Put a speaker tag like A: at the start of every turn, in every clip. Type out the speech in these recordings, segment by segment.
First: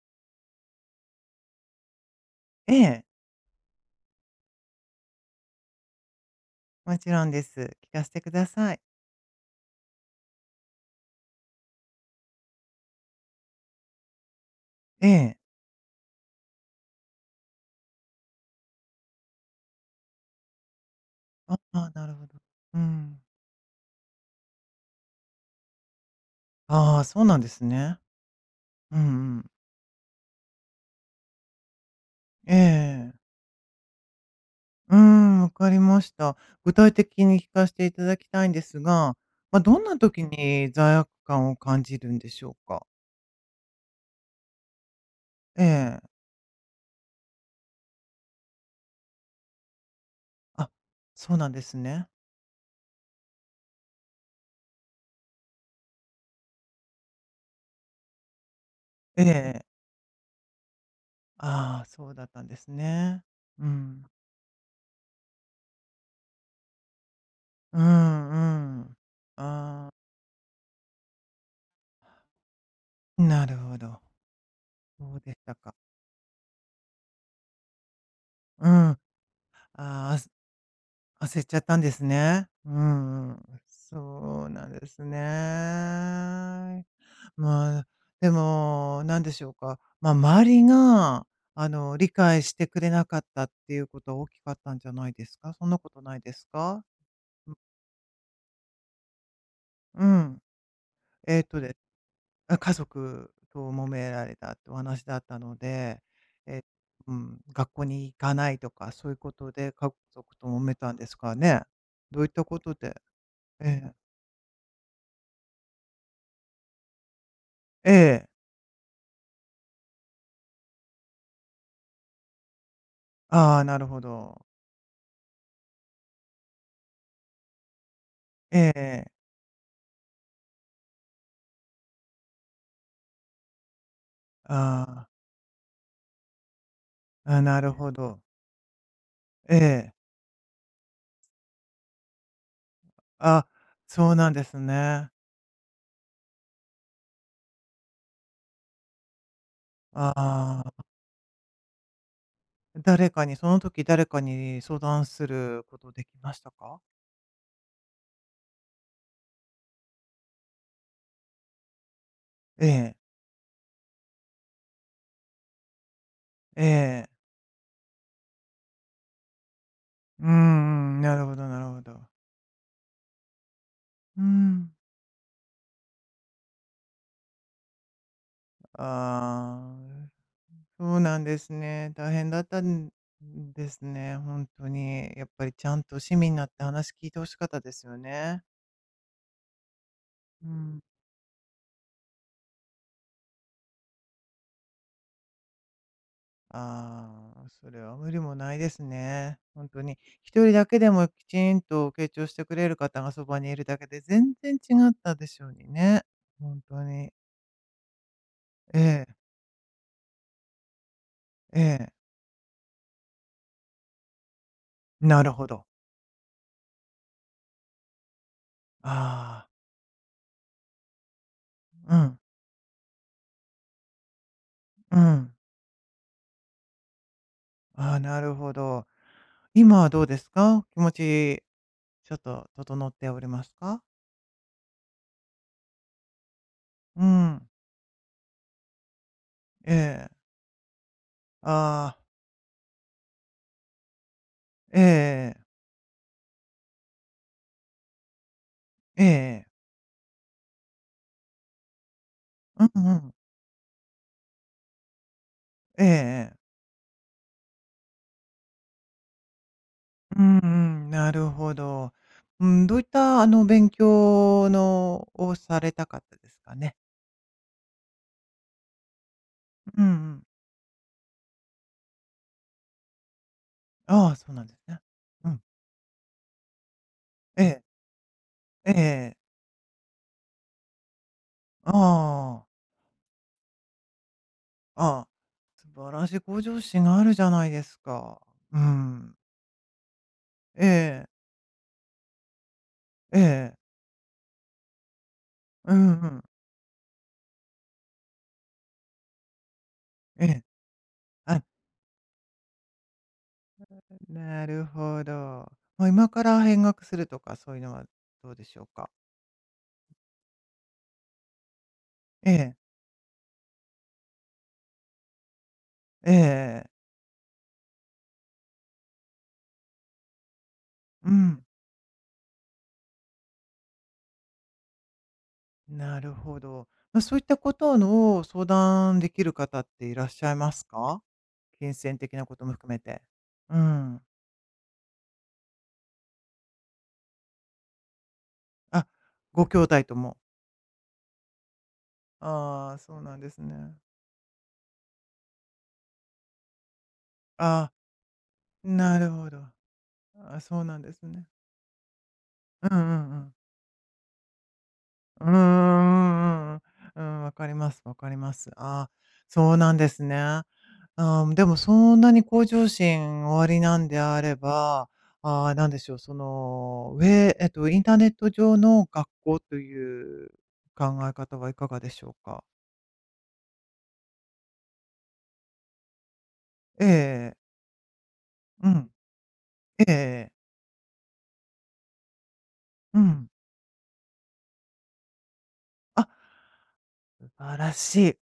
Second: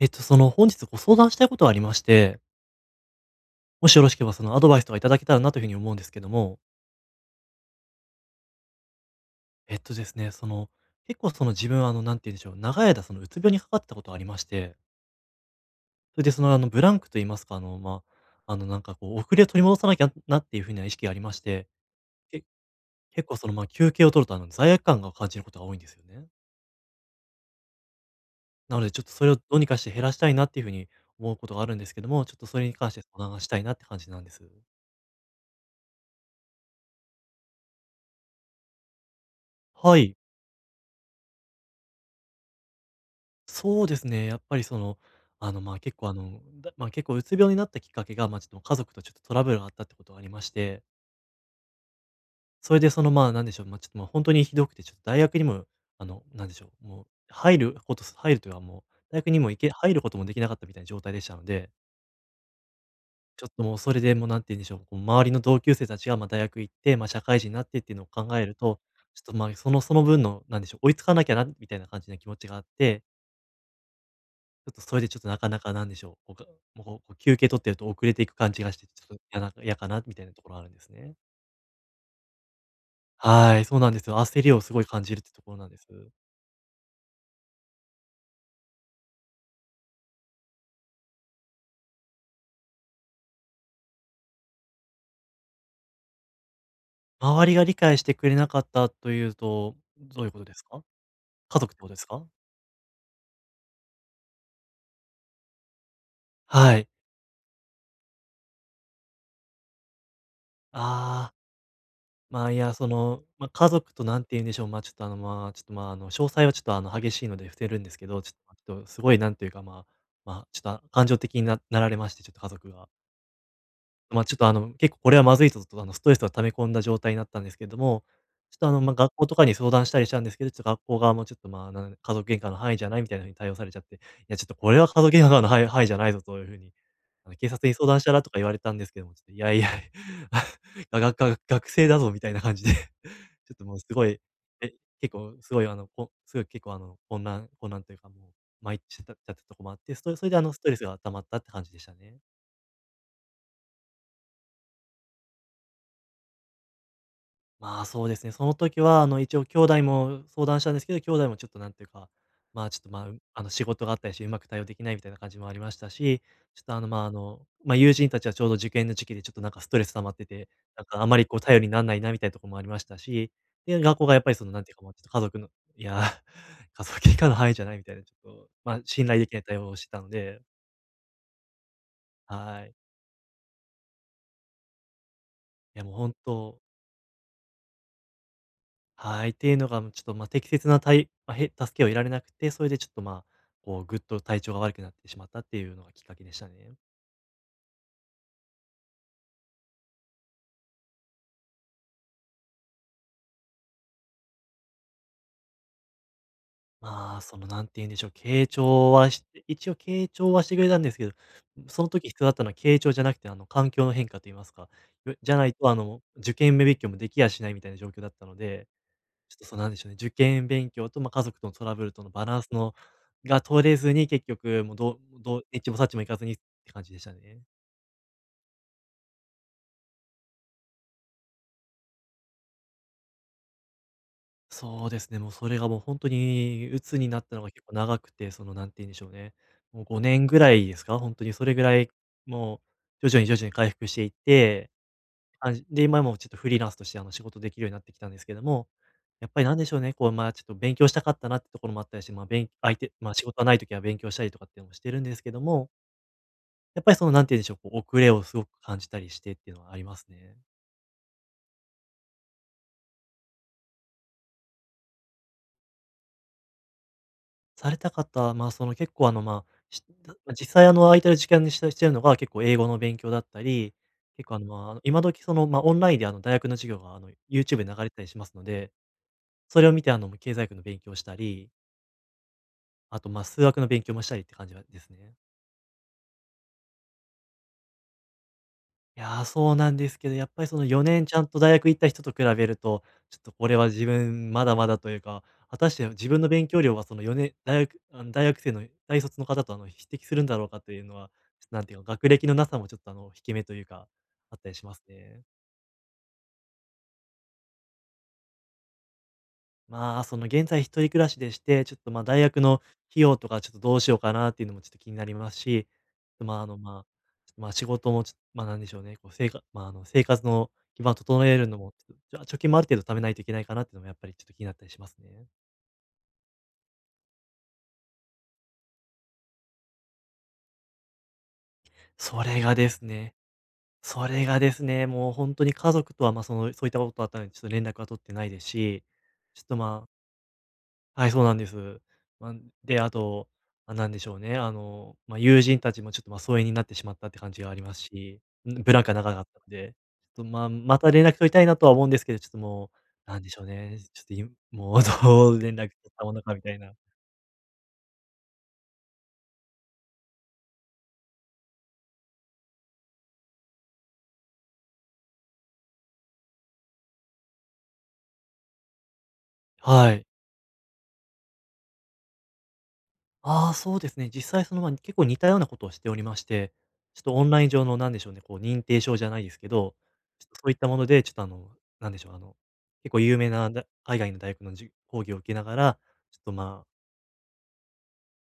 A: 本日ご相談したいことがありまして、
B: ええ、
A: もしよろしければそのアドバイスとかいただけたらなというふうに思うんですけども、
B: もちろんです。聞かせてください。
A: えっとですね、その、結構その自分、なんて言うんでしょう、長い間そのうつ病にかかってたことがありまして、
B: ええ。
A: それでその、ブランクと言いますか、なんかこう、遅れを取り戻さなきゃなっていうふうな意識がありまし
B: あ
A: て、
B: あ、なるほど。
A: け
B: うん。
A: 結構その、休憩を取ると、罪悪感が感じることが多いんですよね。
B: ああ、そうなんですね。
A: なので、
B: う
A: ちょっ
B: ん
A: とそれを
B: う
A: ど
B: ん。
A: うにかして減らしたいなっていうふうに思うことがあるんですけども、ちょっと
B: え
A: それに関して相
B: え。
A: 談がしたいなって感じなんです。
B: うーん、わかりました。具体的に聞かせていただきたいんですが、まあ、どん
A: は
B: な
A: い。
B: 時に罪悪感を感じるんでしょうか？
A: そうですね、やっぱりその、
B: え
A: 結構
B: え。
A: 結構うつ病になったきっかけが、ちょっと家族とちょっとトラブルがあったってことがありまし
B: あ、
A: て、
B: そうなんですね。
A: それでその、なんでしょう、ま、ちょっと、ま、ほにひどくて、ちょっと大学にも、なんでしょう、もう入るというか、もう大
B: え
A: 学にも
B: え。
A: 入ることもできなかったみたいな状態でしたので、
B: ああ、そうだったんですね。
A: ちょっと
B: う
A: もうそれ
B: ん。
A: でもう何て言うんでしょう、こう周りの同級生たちが、大学行って、社会人になって
B: う
A: っていうのを考
B: ん
A: えると、
B: うん。
A: ちょっと、その
B: あ
A: その分の、なんでしょう、追いつかなきゃなみたいな感じな気持ちがあって、
B: あ、なるほど。
A: ちょっとそれで
B: そ
A: ちょ
B: う
A: っと
B: で
A: な
B: し
A: か
B: た
A: なか
B: か。
A: なんでしょう、こうかもうこう休憩取ってると遅れていく感じ
B: う
A: がして、
B: ん。
A: ち
B: あ
A: ょっと嫌かなみ
B: あ、
A: たいなところあるんですね。
B: 焦っちゃったんですね。うん。
A: はい、そうなんですよ。焦
B: そう
A: りを
B: なん
A: すごい
B: で
A: 感
B: す
A: じるってところなんです。
B: ね。まあ、でも、なんでしょうか。まあ、周りが、理解してくれなかったっていうことは大きかったんじゃないですか？そんなことないですか？
A: 周りが理解してくれなかったというと、
B: う
A: どういう
B: ん。
A: ことですか？
B: えっ
A: 家
B: と
A: 族
B: で
A: ってことですか？
B: あ、家族と揉められたってお話だったので、え、
A: はい。
B: うん、学校に行かないとか、そういうことで家族と揉めたんです
A: あ
B: か
A: あ、
B: ね？どういった
A: い
B: こ
A: や、
B: と
A: そ
B: で？
A: の、家
B: え
A: 族と
B: え。
A: なんて言うんでしょう、ま、ちょっと、あの、まあ、ちょっと、まあ、あの、詳細はちょっと、激しいので伏せるんで
B: え
A: すけど、
B: え。
A: ちょっとすごいなんていうか、まあまあ、ちょっと、あ、感情的にられまして、ちょっと家族が。
B: ああ、なるほ
A: まあ、ちょっ
B: ど。
A: と、あの、結構これはまずいぞと、ストレスを溜め込んだ状態になったんですけれども、ち
B: え
A: ょっと、
B: え
A: あの、まあ、
B: ええ。
A: 学校とかに相談したりしたんですけど、ちょっと学校側もちょっと、「家族喧嘩の範囲じゃない」みたいな風に対応されちゃって、「いや、ちょっとこれは家
B: ああ、
A: 族喧嘩の範囲じゃないぞ」という風に、
B: あ、
A: 「警
B: な
A: 察
B: る
A: に相
B: ほ
A: 談した
B: ど。
A: ら」とか言われたんですけども、ちょっと、「いや
B: え
A: いや、
B: え。
A: ががが学生だぞ」みたいな感じで、ち
B: あ、
A: ょっともうすご
B: そう
A: い、
B: なんです
A: え、
B: ね。
A: 結構すごい、すごい結構、混乱というか、もう、参っちゃってたとこもあって、それで、ス
B: あ
A: トレ
B: あ、
A: スが溜まったって感じでしたね。
B: 誰かに、その時誰かに相談することできましたか？
A: そうですね。その時は、一応兄弟も相談したんですけど、兄弟もちょっとなんていうか、ま
B: え
A: あ、ちょっと、
B: え、
A: まあ、う仕事があったりして、うまく対応できないみたいな感じもありましたし、ちょ
B: え
A: っと、あの、まあ、
B: え。
A: あの、ま、友人たちはちょうど受験の時期でちょっとなんかストレス溜まって
B: う
A: て、なん
B: んうん、
A: かあ
B: な
A: ま
B: る
A: り
B: ほ
A: こう
B: どな
A: 頼
B: る
A: りにな
B: ほ
A: らない
B: ど。
A: なみたいなところもありましたし、で、学校がや
B: う
A: っぱりその、なん
B: ん。
A: ていうか、もうちょっと家族のいや、家族以下の範囲じゃないみたいな、ちょっと、まあ、信頼できない対応
B: あ
A: をしてたの
B: あ、
A: で、
B: そうなんですね。大変だった
A: はい。
B: んですね、本当に。やっぱりちゃ
A: い
B: ん
A: や、もう
B: と
A: 本
B: 市民になっ
A: 当
B: て話聞いて欲しかったですよね。
A: はい。っていうのが、ちょっと、まあ、
B: う
A: 適切な
B: ん。
A: 体へ助けを得られなくて、それでちょっと、こう、ぐっと体調が悪くなってしまったっていうのがきっかけでしたね。
B: ああ、それは無理もないですね。本当に。一人だけでもきちんと傾聴してくれる方がそばにいるだけで全然違ったでしょうにね。本当に。
A: なんて言うんでしょう、傾
B: え
A: 聴
B: え、
A: はし一応傾聴はしてくれたんですけど、
B: え
A: その
B: え。
A: 時必要だったのは傾聴じゃなくて、環境の変化と言いますか、
B: なる
A: じゃな
B: ほ
A: い
B: ど。
A: と、受験勉強もできやしないみたいな状況だったので、ちょっと、
B: あ
A: そうなんでしょうね、受験勉強と、家族とのトラブル
B: あ、
A: と
B: う
A: の
B: ん、
A: バランスの取れずに、結局もうど
B: う
A: う
B: ん。
A: どうエッチもサッチもいかずにって感じでしたね。
B: ああ、なるほど。今はどうですか？気持ち、ちょっと整っておりますか？
A: そうですね、もうそれがもう本当に鬱
B: う
A: になったの
B: ん。
A: が結構長くて、その何て言うんでしょうね、
B: え
A: もう
B: え。
A: 5年ぐらいですか、本当にそれぐらい、
B: ああ、
A: もう徐々に回復していって、
B: ええええ。
A: で、今もちょっとフリーランスとして仕事できるようになってきたんですけども、
B: ええ
A: やっぱり
B: え
A: なん
B: え。
A: でしょうね、こう、ちょっと勉強したかったなってところもあったりして、ま、あん相
B: うんう
A: 手
B: ん。
A: 仕事がない時は勉強したりとかっていうのもしてるんですけども、
B: ええええ。
A: やっぱりその何て言うんでしょう、こう遅れをすごく感じたりしてっていうのはあります
B: う
A: ね。
B: んうん、なるほど。うん、どういったあの勉強のをされたかったですかね？
A: された方、まあ、その、結構、あの、まあ、
B: う
A: し
B: んうん。
A: 実際、空いてる時間にしてるのが、結構英語の勉強だったり、
B: ああ、
A: 結
B: そう
A: 構、
B: なんですね。
A: 今時、
B: うん。
A: オンラインで、大学の授業が、
B: え
A: YouTube
B: え、
A: で流れてたりしますの
B: え
A: で、
B: え。
A: それを見て、経済学の勉強をしたり、
B: ああ、
A: あと、数学の勉強もしたりって感じはです
B: ああ。
A: ね。
B: 素晴らしい向上心があるじゃないですか。う
A: い
B: ん。
A: やー、そうなんですけど、やっぱりその
B: え
A: 4年
B: え、
A: ちゃんと大学行った人と比べると、ち
B: え
A: ょっとこ
B: え。
A: れは自分まだまだというか、果た
B: う
A: して
B: んう
A: 自分
B: ん。
A: の勉強量はその4年大学大学生の大卒の方と匹敵する
B: え
A: んだ
B: え。
A: ろうかというのは、
B: あ、
A: ちょっとなんていうか、学歴のなさもちょっと引け目というか、あっ
B: な
A: たりし
B: る
A: ます
B: ほ
A: ね。
B: ど。まあ、今から見学するとかそういうのはどうでしょうか？
A: その現在一人暮らしでして、ちょっとまあ大
B: え
A: 学の
B: え、
A: 費用とかちょっとどうしようかなっていうのもちょっと気になりますし、
B: ええ。
A: ちょっとまあ仕事もちょっと、まあなんでしょうね、こう生活、まあ生活の基盤を
B: う
A: 整え
B: ん。
A: るのも、ちょっと、貯金もある程度貯めないといけないかなっていうのもやっぱりちょっと気になったりしますね。
B: なるほど。まあ、そういったことの相談できる方っていらっしゃいますか？金銭的
A: そ
B: なこ
A: れ
B: とも
A: がで
B: 含め
A: す
B: て。
A: ね、
B: うん。
A: それがですね、もう本当に家族とはまあその、そういったことあったので、ちょっと連絡は取ってないですし、
B: あ、
A: ちょっ
B: ご
A: と
B: 兄弟
A: まあ、
B: とも。
A: はい、そうなんです。まあ、
B: ああ、
A: で、あ
B: そうなんで
A: と、
B: すね。
A: ま、なんでしょうね、あの、まあ、友人たちもちょっと、まあ、疎遠になってしまったって感じがあり
B: ああ、
A: ますし、ブランクが
B: なる
A: 長かっ
B: ほど。
A: たの
B: あ
A: で、ちょっと、
B: あ、
A: まあ、
B: そうな
A: ま
B: ん
A: た
B: です
A: 連絡取
B: ね。
A: りたいなとは思うんですけど、ちょっと
B: うん
A: も
B: う
A: う、
B: ん
A: な
B: う
A: んで
B: ん。
A: しょうね、ちょっといもう
B: うー
A: どう連絡取ったものかみた
B: ん、うんう
A: い
B: ん。
A: な。
B: うん、わかりますわかります。ああ、そうなんですね。ああ、でもそんなに向上心おありなんであれば、なんでしょう、その、上えっと、インターネット上の学校と
A: はい。
B: いう考え方はいかがでしょうか？
A: ああ、そうですね。実際、結構似たようなことをしておりまして、ちょっとオン
B: ええ。
A: ライン上のなんでしょうね、こう認
B: う
A: 定
B: ん。
A: 証じゃないですけど、
B: ええ
A: ちょっ
B: え。
A: とそういったもので、ちょっとあの、なんでしょう、あの、結
B: う
A: 構有
B: ん。
A: 名な海外の大学の講義を受けながら、
B: あ、
A: ちょっとま
B: 素晴らしい。素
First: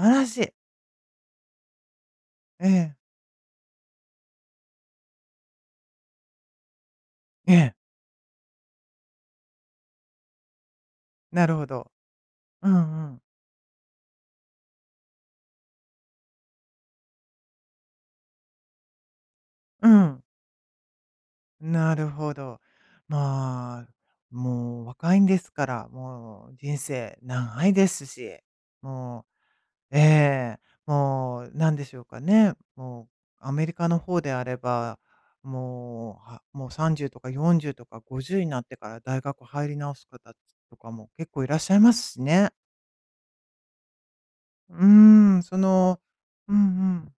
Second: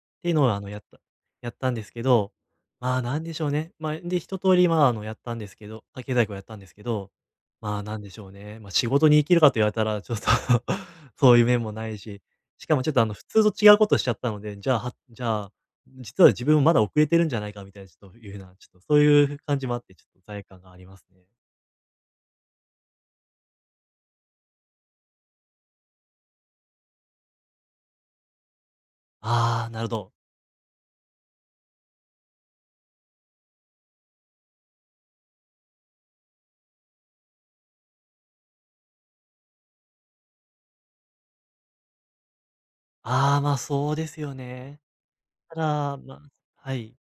B: 晴ら
A: ていう
B: し
A: の
B: い。
A: をあの、やった。やったんですけど、
B: え
A: まあ、
B: え。
A: なんでしょうね。まあ、で、一通りまあ、あの、やったんですけど、経済学やったんですけど、
B: ええ。
A: まあ、なんでしょうね。ま、仕事に生きるかと言われたら、ちょっと そうい
B: な
A: う
B: る
A: 面
B: ほ
A: もな
B: ど。
A: いし、し
B: う
A: かもちょっと、あ
B: んう
A: の、
B: ん。
A: 普通と違うことしちゃったので、じゃあ、はじゃあ、実は自分もまだ遅れてるんじゃないかみたいな、ちょっというような、ちょっとそういう感じもあっ
B: う
A: て、ちょっと
B: ん。
A: 罪悪感がありますね。
B: なるほど。まあ、もう若いんですから、もう人生長いですし、も
A: ああ、なるほ
B: う、え
A: ど。
B: え、もうなんでしょうかね、もうアメリカの方であれば、もう30とか40とか50になってから大学入り直す方とかも結構いらっしゃいますしね。
A: ああ、まあ、そうですよ
B: う
A: ね。
B: ーん、そ
A: ただ、
B: の、
A: まあ、
B: うんう
A: はい。
B: ん。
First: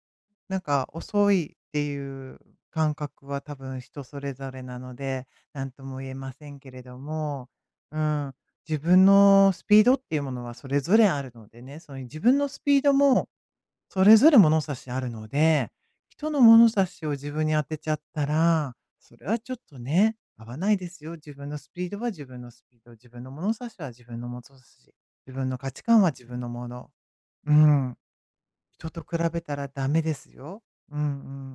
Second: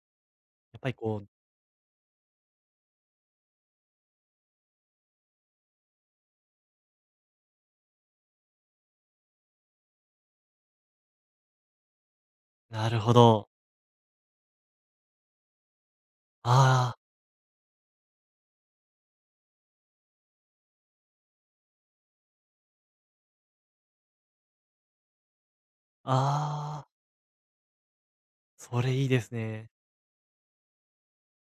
B: なん
A: やっ
B: か
A: ぱりこう、
B: 遅いっていう感覚は多分人それぞれなので、なんとも言えませんけれども、うん、自分のスピードっていうものはそれぞれあるのでね、そういう自分のスピー
A: な
B: ド
A: るほ
B: も
A: ど、
B: それぞれ物差しあるので、人の物差
A: ああ、
B: しを自分に当てちゃったら、それはちょっとね、合わないですよ。自分のスピードは自分のスピード、自分の物差しは自分の物差し、自分の価値観は自分のも
A: ああ、
B: の。うん。
A: そ
B: 人
A: れ
B: と
A: いい
B: 比
A: です
B: べたら
A: ね。
B: ダメですよ。うん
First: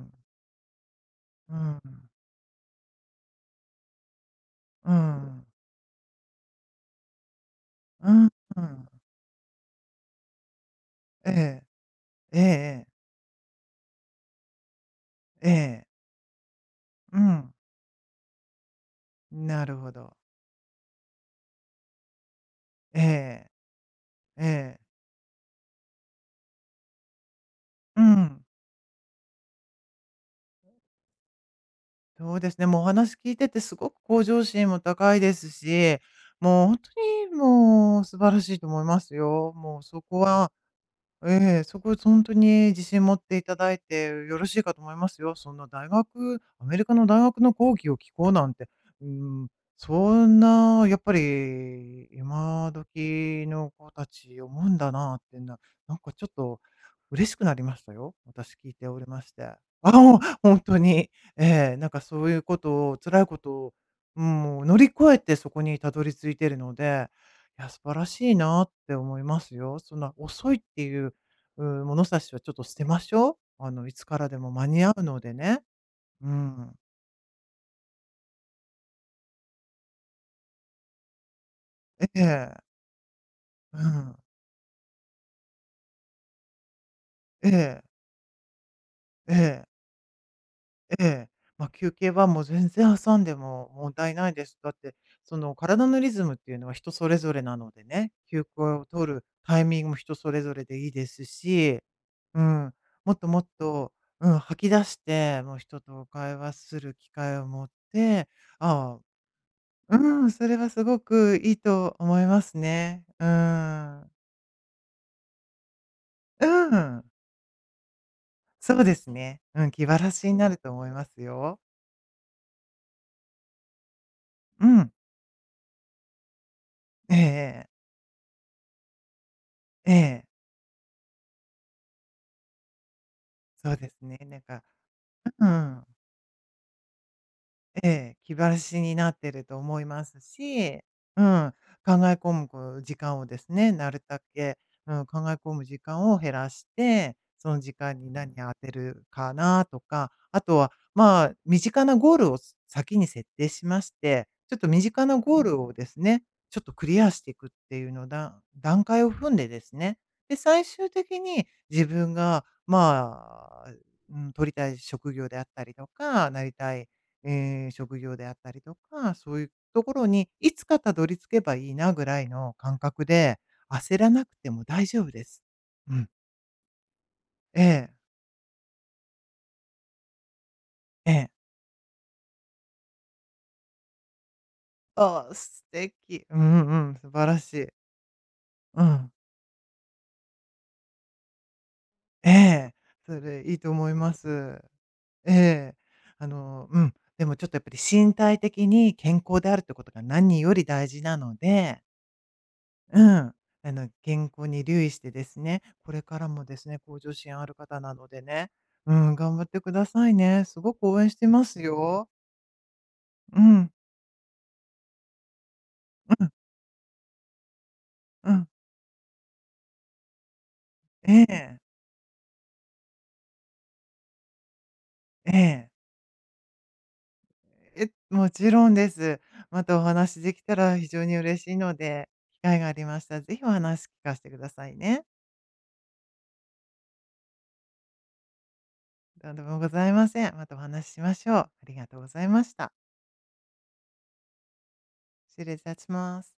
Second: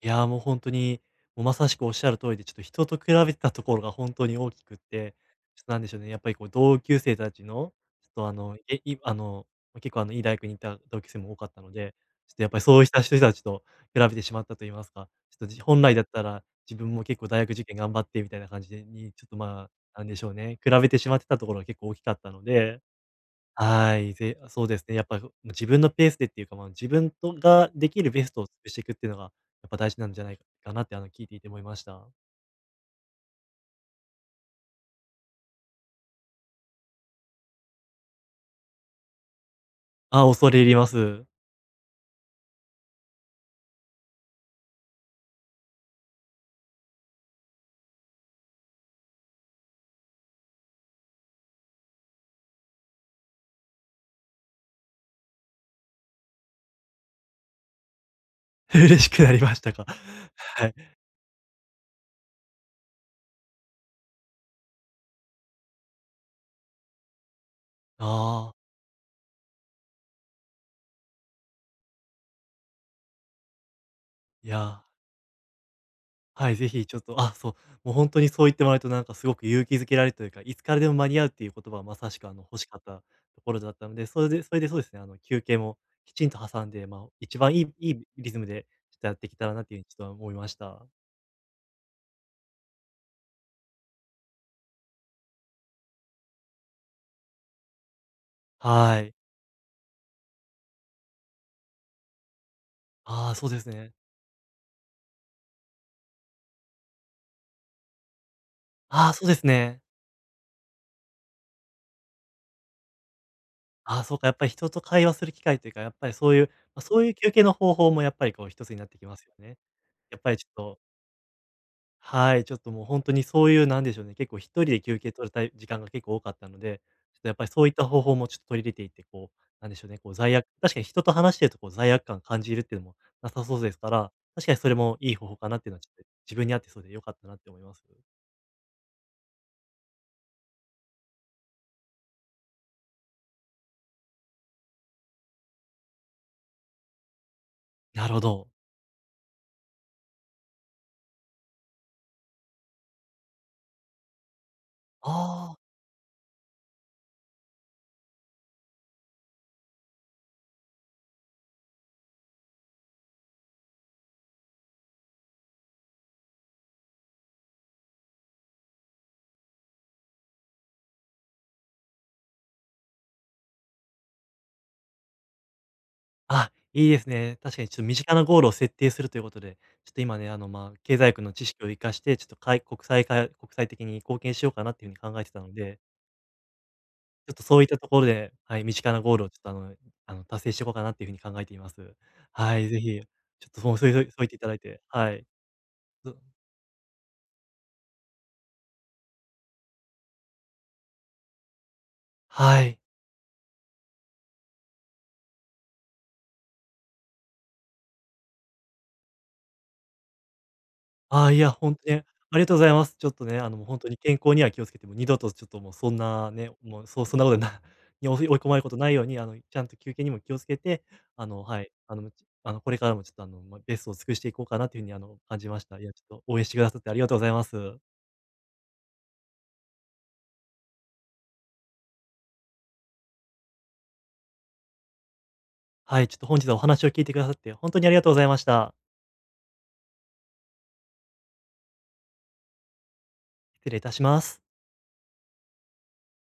B: う
A: い
B: ん。
A: や、もう本当に、もうま
B: う
A: さし
B: ん。
A: くおっしゃる通りで、ちょっと人と比べてたところが本当に大きくっ
B: う
A: て、
B: ん。
A: ちょっとなんでしょうね、やっぱりこう同級生たちの、ちょっとあの、
B: う
A: え、
B: ん。
A: いあの、結構いい大学に行った同級生
B: え
A: も多かった
B: え。
A: ので、ちょっ
B: ええ
A: とやっぱりそ
B: え
A: う
B: え。
A: した人たちと比べてしまったと言いますか、ちょっ
B: え
A: とじ本
B: え。
A: 来だったら、自分も
B: う
A: 結構大学
B: ん。
A: 受験頑張ってみたいな感じでに、ちょっと
B: な
A: ま
B: るほ
A: あ、なん
B: ど。
A: でしょうね、比べてしまってたところが結構大きかったので、
B: ええ。
A: はい、
B: え
A: そうで
B: え。
A: すね、やっぱ自分のペースでっていうか、まあ、自分がで
B: う
A: きるベスト
B: ん。
A: を尽くしていくっていうのが、やっぱ大事なんじゃないかなって、あの、聞いていて思いました。
B: そうですね、もうお話聞いててすごく向上心も高いですし、もう本当にもう素晴らしいと思いますよ。もうそこ
A: あ、恐
B: は、
A: れ入ります。
B: ええ、そこ本当に自信持っていただいてよろしいかと思いますよ。そんな大学アメリカの大学の講義を聞こうなんて、うん、そんなやっぱり今時の子たち思うんだなってなんかちょっと嬉しくなりましたよ。私聞い てお
A: 嬉
B: り
A: し
B: ま
A: く
B: し
A: なり
B: て。
A: ましたか。
B: あ、もう
A: はい。
B: ほに、ええ、なんかそういうことを辛いことを、うん、もう乗り越えてそこにたどり着いているので、いや、素晴らしい
A: ああ、
B: なって思いますよ。そんな遅いっていう物差しはちょっと捨てましょう。あの、いつからで
A: い
B: も間に
A: や、
B: 合うのでね。う
A: はい、ぜ
B: ん。
A: ひちょっと、あ、そう、もう本当にそう言ってもらえると、なんかすごく勇気づけられるというか、いつからでも間に合うっていう言葉はまさし
B: え
A: くあの、
B: え、
A: 欲しかったところだっ
B: う
A: たので、
B: ん。
A: そうですね、あの、休憩もきちんと挟んで、まあ、一
B: え
A: 番
B: え、
A: いいリズムでちょっとやってい
B: え
A: けたらな
B: え、
A: っていうふうにちょっと思いました。
B: ええ。まあ、休憩はもう全然挟んでも問題ないです。だって、その、体のリズムっていうのは人それぞれなのでね、休校を
A: は
B: 取
A: い。
B: るタイミングも人それぞれでいいですし、うん、もっと
A: ああ、
B: もっ
A: そうです
B: と、
A: ね。
B: うん、吐き出して、もう人と会話する機会を持って、ああ。
A: ああ、そうですね。
B: うん、それはすごくいいと思いますね。う
A: ああ、
B: ーん。
A: そうか、やっぱり人と会話する機会というか、やっぱりそうい
B: う
A: う、ま、そ
B: ん、
A: ういう休憩の方法もやっぱりこう一つ
B: そ
A: に
B: う
A: なっ
B: で
A: てき
B: す
A: ますよ
B: ね。
A: ね。
B: うん、気晴ら
A: やっ
B: し
A: ぱ
B: に
A: りちょ
B: な
A: っ
B: ると
A: と、
B: 思いますよ。
A: はい、ちょっともうほんとにそういう、なんでしょうね、結構一
B: う
A: 人で
B: ん。
A: 休憩取る時間が結構多かったので、
B: え
A: ちょっとやっぱりそ
B: え。
A: ういった方法もちょっと取り入れていって、こう、なんでしょう
B: え
A: ね、こう
B: え。
A: 罪悪確かに人と話してるとこう罪悪感感じるっていうのもなさそう
B: そ
A: で
B: う
A: す
B: で
A: か
B: す
A: ら、
B: ね。なん
A: 確かに
B: か、
A: それもいい方法
B: う
A: かなっていうのは、
B: ん。
A: ちょっと自分に合ってそうで良かったなって思います。
B: ええ、気晴らしになってると思いますし、うん、考え込むこう時間をですね、なるだけ、うん、考え込む時間を減らして、その時間
A: な
B: に
A: るほ
B: 何当
A: ど。
B: てるかなとか、あとは、まあ、身近なゴールを先に設定しまして、ちょっと身近なゴー
A: ああ。
B: ルをですね、ちょっとクリアしていくっていうのだ段階を踏んでですね、で、最終的に自分が、まあ、うん、取りたい職業であったりとか、なりたい職業であったりとか、そういうところにいつかたどり着けばいいなぐらいの感覚で、焦らなくても大丈夫です。うん。
A: あ、いいですね。確
B: え
A: かにちょっと
B: え、
A: 身近なゴールを設定するということで、ちょっと今ね、あの、まあ、経
B: え
A: 済学
B: え。
A: の知識を活かして、ちょっとかい国際か国際的に貢献しようかなっていうふうに考え
B: あ
A: て
B: あ、
A: たの
B: 素
A: で、
B: 敵。うんうん、素晴
A: ちょっ
B: ら
A: と
B: し
A: そうい
B: い。
A: ったところで、はい、身
B: う
A: 近な
B: ん。
A: ゴールをちょっとあのあの、達成していこうかなっていうふうに考えています。
B: え
A: はい、
B: え、
A: ぜひ、
B: それ
A: ちょっ
B: いい
A: と
B: と
A: そうそ
B: 思
A: う
B: い
A: そう
B: ま
A: 言っていただ
B: す。
A: いて、はい。
B: ええ。
A: ず
B: あの、うん、でもちょっとやっぱり身体的に健康であるってことが何より大事なので、
A: はい。
B: うん。あの、健康に留意してですね、これからもですね、向上心ある方なのでね、うん、頑張ってくださいね。すごく応援し
A: あ
B: て
A: あ、い
B: ま
A: や、
B: す
A: ほんとに、あ
B: よ。
A: りがとうございます。ちょっとね、
B: う
A: あの、もう
B: ん、
A: ほんとに健康には気をつけて、もう二度とちょっともうそん
B: うん、
A: なね、もう、そそんなことな
B: う
A: 追い
B: ん。
A: 込まれることないように、あの、ちゃんと休憩にも気をつけて、
B: え
A: あの、
B: え、
A: はい、あの、これからも、ちょっと、あ、の、ま、ベストを尽くしていこうかなという風にあの、
B: え
A: 感じまし
B: え。
A: た。いや、ちょっと応援してくださってありがとうございます。
B: え、もちろんです。またお話できたら非常に嬉しいので、機会がありましたら、ぜひお話聞かせてくださいね。
A: はい、ちょっと本日はお話を聞いてくださって、ほんとにありがとうございました。
B: どうでもございません。またお話ししましょう。ありがとうございました。
A: 失礼いたします。
B: 失礼いたします。